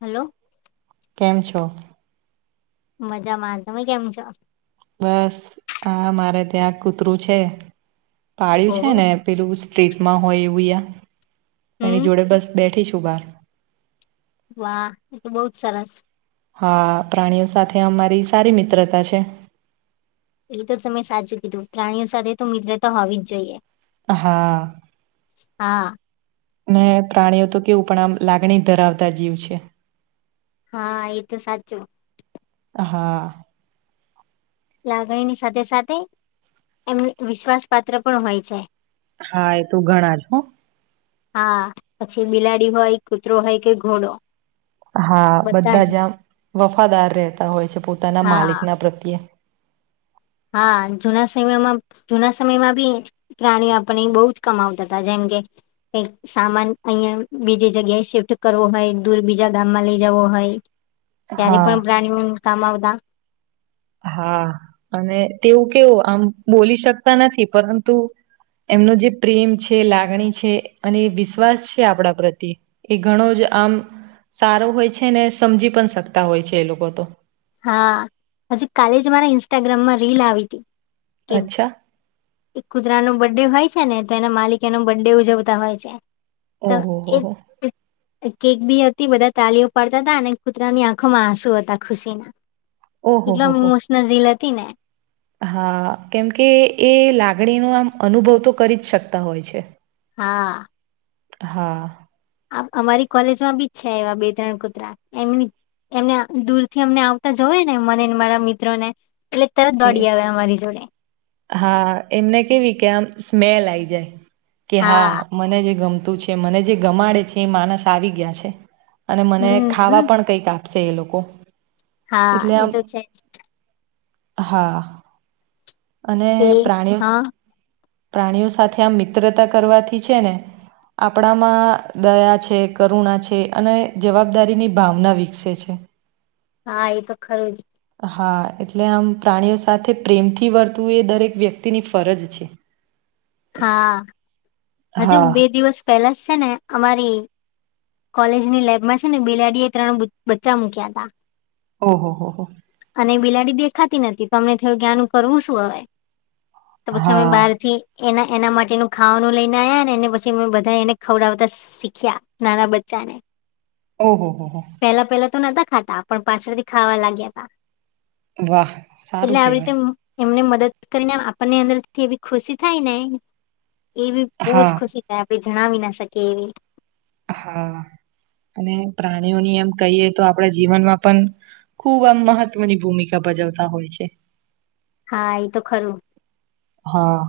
Hello કેમ છો? મજામાં, તમે કેમ છો? બસ હા મારે ત્યાં કૂતરું છે પાળિયું છે ઓહો ને પેલું સ્ટ્રીટમાં હોય એવું આ એની હમ જોડે બસ બેઠીછું બાર. વાહ એ તો બઉ જ સરસ. હા પ્રાણીઓ સાથે અમારી સારી મિત્રતા છે. એ તો તમે સાચું કીધું પ્રાણીઓ સાથે તો મિત્રતા હોવી જ જોઈએ. હા. હા ને પ્રાણીઓ તો કેવું પણ આમ લાગણી ધરાવતા જીવ છે. હા એ તો સાચું હા. લાગણીની સાથે સાથે એમ વિશ્વાસ પાત્ર પણ હોય છે. હા એ તું ઘણા જ હો. હા પછી બિલાડી હોય, કૂતરો હોય કે ઘોડો. હા બધા બધાજ જ આમ વફાદાર રહેતા હોય છે પોતાના માલિક હા ના પ્રત્યે. હા જૂના સમયમાં જૂના સમયમાં બી પ્રાણીઓ આપને બહુ જ કમાવતા હતા જેમ કે સામાન અહીંયા બીજી જગ્યાએ શિફ્ટ કરવો હોય દૂર બીજા ગામમાં લઇ જવો હોય ત્યારે હા પણ પ્રાણીઓ કામ આવતા. હા અને તેવું કેવું આમ બોલી શકતા નથી પરંતુ એમનો જે પ્રેમ છે, લાગણી છે, અને વિશ્વાસ છે આપણા પ્રત્ય એ ઘણો જ આમ સારું હોય છે ને સમજી પણ શકતા હોય છે એ લોકો તો. હા હજુ કાલે જ મારા ઇન્સ્ટાગ્રામમાં રીલ આવી કે અચ્છા એ કૂતરાનું બડે હોય છે ને તો એના માલિક એનો બર્થ ડે ઉજવતા હોય છે. તો ઓહ હો કેક બી હતી બધા તાલીઓ પાડતા હતા અને કૂતરાની આંખોમાં આંસુ હતા ખુશી ઓહો એટલો હો એમ હો ઇમોશનલ રીલ હતી ને હા કેમકે એ લાગણીનો આમ અનુભવ તો કરી જ શકતા હોય છે. હા. હા અમારી કોલેજમાં બી જ છે એવા બે ત્રણ કુતરા એમન એમને દૂર થી અમને આવતા જોઈ ને મનેને મારા મિત્રોને એટલે તરત એ દોડી આવે અમારી જોડે. હા એમને કેવી કે આમ સ્મેલ આઈ જાય કે હા મને જે ગમ તું મને જે ગમાડે છે, એ માણસ આવી ગયા છે અને મને હમ હમ ખાવા પણ કઈક આ આપશે એ લોકો હા, એટલે આમ એું છે. હા અને કે પ્રાણીઓ, હા પ્રાણીઓ સાથે આમ મિત્રતા કરવાથી, છેને. આપણામાં દયા છે, કરુણા છે, અને જવાબદારીની ભાવના વિકસે છે હા, એ તો ખરુંજ હા, એટલે આમ પ્રાણીઓ, સાથે પ્રેમથી. નથી, વર્તું એ દરેક વ્યક્તિની ફરજ છે. હા, હજુ બે હા દિવસ પહેલા જ છેને, અમારી કોલેજની લાઈફમાં છેને, બેિલાડી એ ત્રણ બચ્ચા મૂક્યા હતા. ઓહ, હો, હો અને બિલાડી દેખાતી નથી, અમને થ કરવું, શું હ તો પછી અમે હા બારથી એ એના, માટેનું ખાવાનું લઈ ને યા, નેને પછી મેં બધા, એને ખવડાવતા શીખ્યા નાના બચ્ચા ને ઓહ, હો, હો તો નતા ખાતા પણ પાછળથી, ખાવા લાગ્યા હતા. વાહ, એટલે સારું આવી રીતે કેવાય એમને મદદ કરીને, આપણની અંદરથી એવી ખુશી થાય, ને એ બહુ જ હા, ખુશી થાય. આપણે જણાવી ના શકીએ એવી હા અને પ્રાણીઓની એમ કહીએ, તો આપણે જીવનમા પણ ખુબ આમ મહત્વની ભૂમિકા, ભ બજવતા હોય છે. હા, એ તો ખરું હા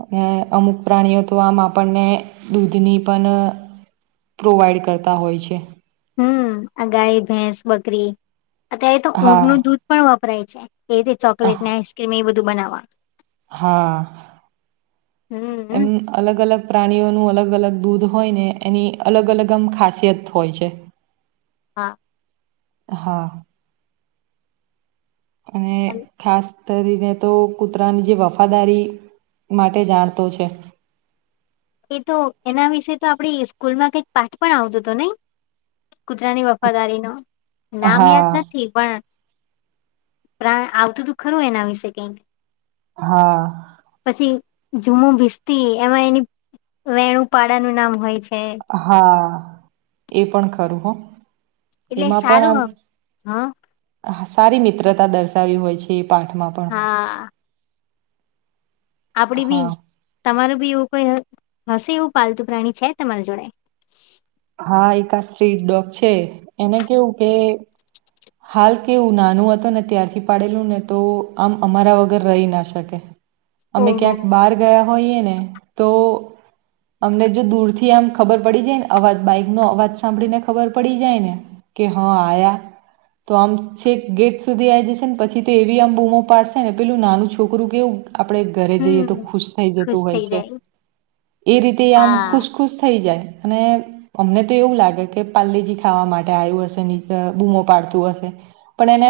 અને અમુક પ્રાણીઓ, તો આમ આપણને દૂધની પણ પ્રોવાઈડ કરતા હોય છે. હમ આ ગાય ભેંસ બકરી, અત્યારે તો ઊંટ હા. નું દૂધ પણ વપરાય છે. એ રીતે આહ ચોકલેટને આઈસક્રીમ, એ બધું બનાવવા હા, હમ એમ અલગ, અલગ પ્રાણીઓનું અલગ અલગ, અલગ દૂધ હોય, ને એની અલગ અલગ આમ ખાસિયત હોય છે. હા. હા અને, અન ખાસ કરીને, તો કૂતરાની જે વફાદારી માટે જાણતો છે. એ તો એના વિશે, તો આપડી સ્કૂલમાં કઈક પાઠ પણ આવતોું હતો, નઈ કુતરાની વફાદારી, ન નામ યાદ હા, નથી, પણ પ્રા આવતું, તું ખરું એના વિશે કઈક હા, પછી જુમુ ભીસ્તી એમાં એની વેણુંપાડાાનું નામ હોય, છે હા, એ પણ ખરું હો એટલે એમાં, સારું પણ આમ. હ આમ સારી મિત્રતા દર્શાવી હોય છે, એ પાઠમાં પણ હા આપડી, બી હા, તમારું બી એવું કોઈ હશે, એવું પાલતુ પ્રાણી છે, તમારી જોડે હા, એક આ સ્ટ્રીટ ડોગ છે, એને કેવું કે હાલ કેવું નાનું હત, ને ત્યારથી પાડેલું ને તો આમ અમારા વગર રહી, ના શકે અમે ઓહો ક્યાંક બહાર ગયા હોને, તો અમને જો દૂર થી, આમ ખબર પડી જાયને અવાજ બાઈક એમનો અવાજ સાંભળી ને ખબર પડી જાય, ને કે હા, આયા તો આમ છેક, ગેટ સુધી આ જશે ને પછી, તો એવી આમ બૂમો પાડશે ને પેલું નાનું છોકરું, કેવું આપડે ઘરે જઈએ, તો હમ ખુશ થઈ, ખુશ જતું હોય થઈ છે. જાય એ રીતે આમ હા ખુશ, ખુશ થઈ, જાય અને અમને, તો એવું લાગે કે પાલેજી ખાવા માટે આવ્યું હશે, ની બૂમો પાડતો હ પણ એને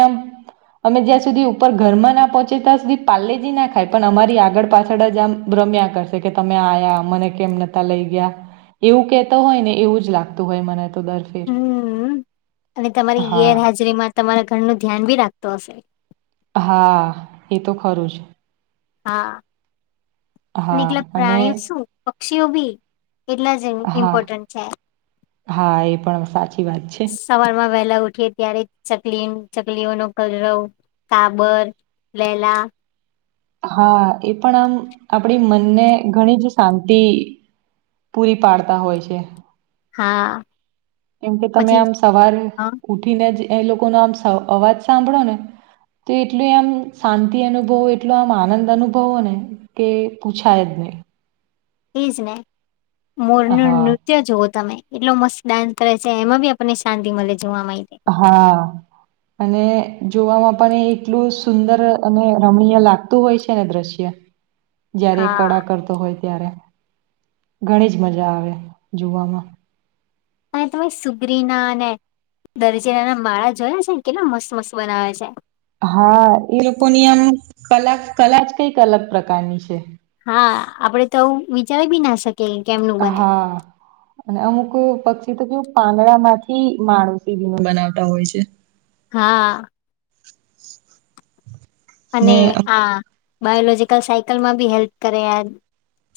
અમે જ્યાં સુધી ઉપર ઘરમાના પહોંચે, ત્યાં સુધી પાલેજના, ખાય પણ અમારી આગળ પાછળ જ મ્યા કરશે, કે તમે આ્યા મને કેમ નતા લઈ ગયા એવું કેતો હોય, ને એવું જ લાગતું હોય, મને તો દર ફેર હમ, અને તમારી હા ગેરહાજરી મા તમારા ઘરનું, ધ્યાન બી રાખતો હશે હા, એ તો ખરુંજ હા, હા અનેટલા અને પ્રાણીઓ, શું પક્ષીઓ બી એટલા જ હા ઇમ્પોર્ટન્ટ છે, હા એ પણ સાચી વાત છે સવારમાં વહેલા ઉઠ કે ત્યારે ચકલી, ચકલીઓ નો કલરવ સાાબર, લેલા હા, એ પણ આમ આપડી મનને ઘણી જ શાંતિ પૂરી પાડતા હોય છે. હા કેમ કે તમે પછી આમ સવાર હા ઉઠીને, જ એ લોકો ન આમ અવાજ સાંભળો ને તો એટલું એમ શાંતિ અનુભવ, એટલો આમ આનંદ અનુભવો ને કે પૂછાય જને એજ ને મોરનું, હા નૃત્ય જુવઓ તમે એટલો મસ્ત ડાન્સ કરે છે, એમાં આપણને શાંતિ મળે છે. હા, અને જોવામાં પણ એટલું સુંદર, અને રમણીય લાગતું હોય છે, ને દ્રશ્ય જયારે હા કળા કરતો હોય. ત્યારે ઘણી જ મજા આવે, જોવામા અને તમે સુગરીના, અનેને દરજીરા ના માળા જોયા છેને, કેટલો મસ્ત મસ્ત બનાવે છે. હા, એ લોકોની આમ કલા કલા જ કઈક અલગ પ્રકારની છે. હા, આપડે તોું વિચારી બી ના શકી, કેમનું બને હા અને અમુક પક્ષી, તો કેવું પાંદડા માંથી માણુસીી બીને બનાવતા હોય છે. હા અને ને અને આ બાયોલોજીકલ સાયકલમાં બી હેલ્પ, કરે યાર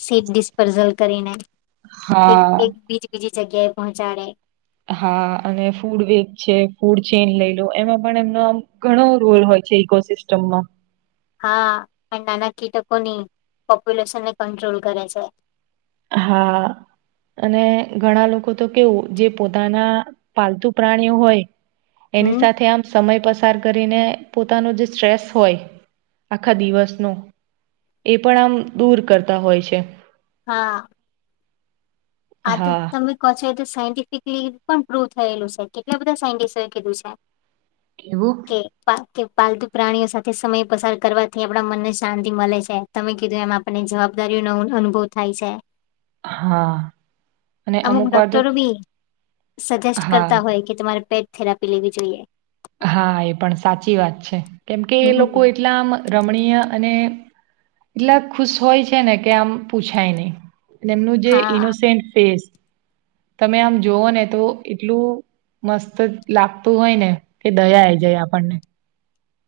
સીટ ડિસ્પઝલ કરીને એક, હા એક બીજી, બીજી જગ્યાએ, પહોંચાડે હા, અને ફૂડ વે છે, ફૂડ ચેન લઈ લો, એમાં પણ એમનો, આમ ઘણો રોલ હોય. ઇકોસિસ્ટમમા હા, નાના કીટકોની પોપ્યુલેશનને કંટ્રોલ કરે છે. હા અને ઘણા લોકો, તો કેવું જે પોતાના પાલતુ પ્રાણીઓ હોય. એની હમ સાથે, આમ સમય પસ પસાર કરીને પોતાનો જે સ્ટ્રેસ હોય, આખા દિવસનો એ પણ આમ દૂર કરતા હોય છે. હા આ તો હા. તમે ક છો, તો સાયન્ટિફિકલી પણ પ્રૂવ થયેલું છે, કેટલા બધા સાયન્ટિસ્ટોએ કીધું છે. એવું કે, બા કે પાલતુ પ્રાણીઓ સાથે સમય પસાર કરવાથી આપણા મનને શાંતિ મળે છે, તમે કીધું એમ આપણને જવાબ જબદારીઓ નો અનુભવ થાય છે. હા, અને અમુક વાર તો ડોક્ટરો બી સજેસ્ટ હા કરતા હોય કે તમારે પેટ થેરાપી લેવી જોઈએ. હા એ પણ સાચી વાત છે, કેમ કે એ લોકો હમ. એટલામ રમણીય અને એટલા ખુશ હોય છે ને કે આમ પૂછાય નહી અને એમનું જે હા ઈનોસેન્ટ ફેસ તમે આમ જોઓ ને તો એટલું મસ્ત લાગતું હોય ને કે દયા હ જય આપણને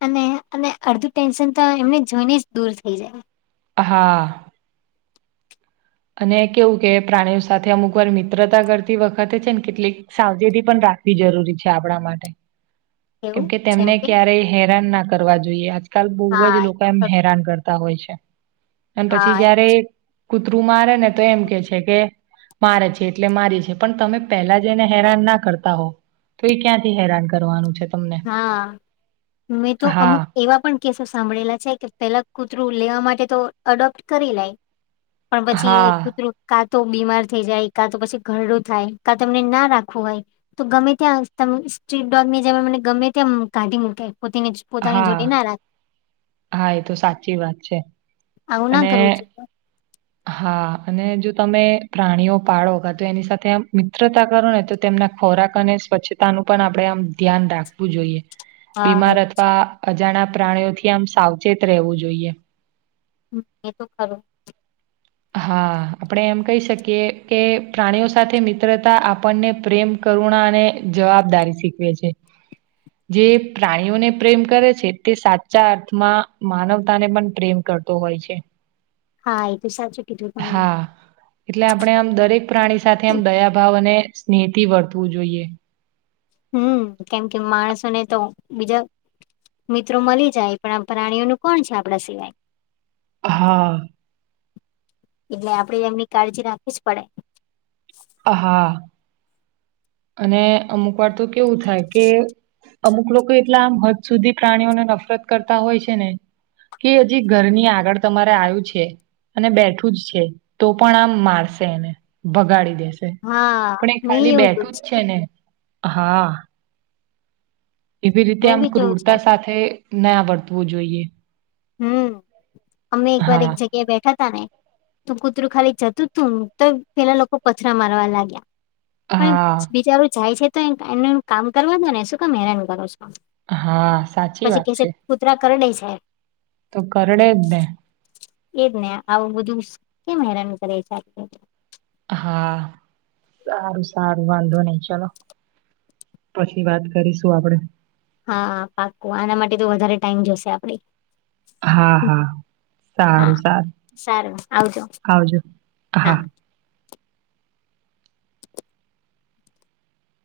અને અને અડધું ટેન્શન તો એમને જોઈને જ દૂર થઈ જાય. હા અને કેવું કે પ્રાણીઓ સાથે અમુક વાર મિત્રતા કરતી વખતે છે ને કેટલીક સાવજેતી પણ રાખ વી જરૂરી છે આપણા માટે. એવું કેમકે જેમ તેમને કે ક્યારેય હેરાન ના કરવા જોઈએ આજકાલ બહુ જ હા લોકો એમ હેરાન કર ત હોય છે, અને પછી હા જયારે કૂતરું મારે ને તો એમ કે છે કે મારે છે એટલે મારી છે પણ તમે પહેલા જ એને હેરાન ના કરતા હોવ તો એ ક્યાંથી હેરાન કરવાનું છે. તમને હા મેં તો અમુક હા એવા પણ કેસો સાંભળેલા છે કે પેલા કુ તરું લેવા માટે તો એડોપ્ટ કરી લે પણ પછી હા કૂતરું ને તો બીમાર થઈ જાય, કાં તો પછી ઘરડું થાય કા તમને ના રાખવું હોય તો ગમે ત્યાં ત સ્ટ્રીટ ડોગ ની જે મને ગમે ત કાઢી મૂકાય પોને પોતાની હા જોડે ના રાખ હા એ તો સાચી વાત છે આવું ના અને કરવું જોઈએ. હા. અને જો તમે પ્રાણીઓ પાળો કા તો એની સાથે મિત્રતા કરો ને તો તેમના ખોરાક અને સ્વચ્છતાનું પણ આપણે આમ ધ્યાન રાખવું જોઈએ. હા બીમાર અથવા અજાણા પ્રાણીઓથી આમ સાવચેત રહેવું જોઈએ. એ તો ખરું. હા આપણે એમ કહી શકીએ કે પ્રાણીઓ સાથે મિત્રતા આપણને પ્રેમ કરુણાને, જવાબદારી શીખવે છે. જે પ્રાણીઓને પ્રેમ કરે છે તે સાચા અર્થમાં માનવતા ને પણ પ્રેમ ક કરતો હોય છે. હા એ તો સાચું કીધું પણ હા એટલે આપણે આમ દરેક પ્રાણી સાથે આમ દયા ભાવ અને સ્નેહિતિ વર્તવું જોઈએ. હમ્મ કેમ કે માણસોને તો બીજા મિત્રો મળી જાય પણ આ પ્રાણીઓ ન કોણ છે આપડા સિવાય હા એટલે આપણેે એમની કાળજી રાખવી જ પડે. હા. અને અમુક વાર તો કેવું થાય કે અમુક લોકો એટલા આમ હદ સુધી પ્રાણીઓને નફરત કરતા હોય છે ને કે હજી ઘરની આગળ તમારે આવ્યું છે અને બેઠું જ છે તો પણ આમ મારશે એને ભગાડી દે હા પણ એ મેં ખાલી એવું જોયું બેઠું જ છે ને હા. એવી રીતે મેં આમ બી જોયું છે ક્રૂરતા સાથે ના વર્તવું જોઈએ. હમ્મ અમે એક વાર હા એક જગ્યાએ બેઠા તા ને તું કૂતરું ખાલી જતું તું તો પેલા લોકો પથરા મારવા લાગ્યા પણ હા બિચારું જાય છે તો એ એનું કામ કરવા દો ને શું કે હેરાન કરો છો હા સાચી પછી વાત કે છે કૂતરા કરડે છે તો કરડે જ ને એજ ને આવું બધું કેમ હેરાન કરે છે આટલું. હા સારું સા વાંધો નહી ચાલો પછી વાત કરીશું આપડે. હા પાકુ આના માટે તો વધારે ટાઇમ જશે આપડે હા હા. હા સારું સારું સારું આવજો આવજો હા.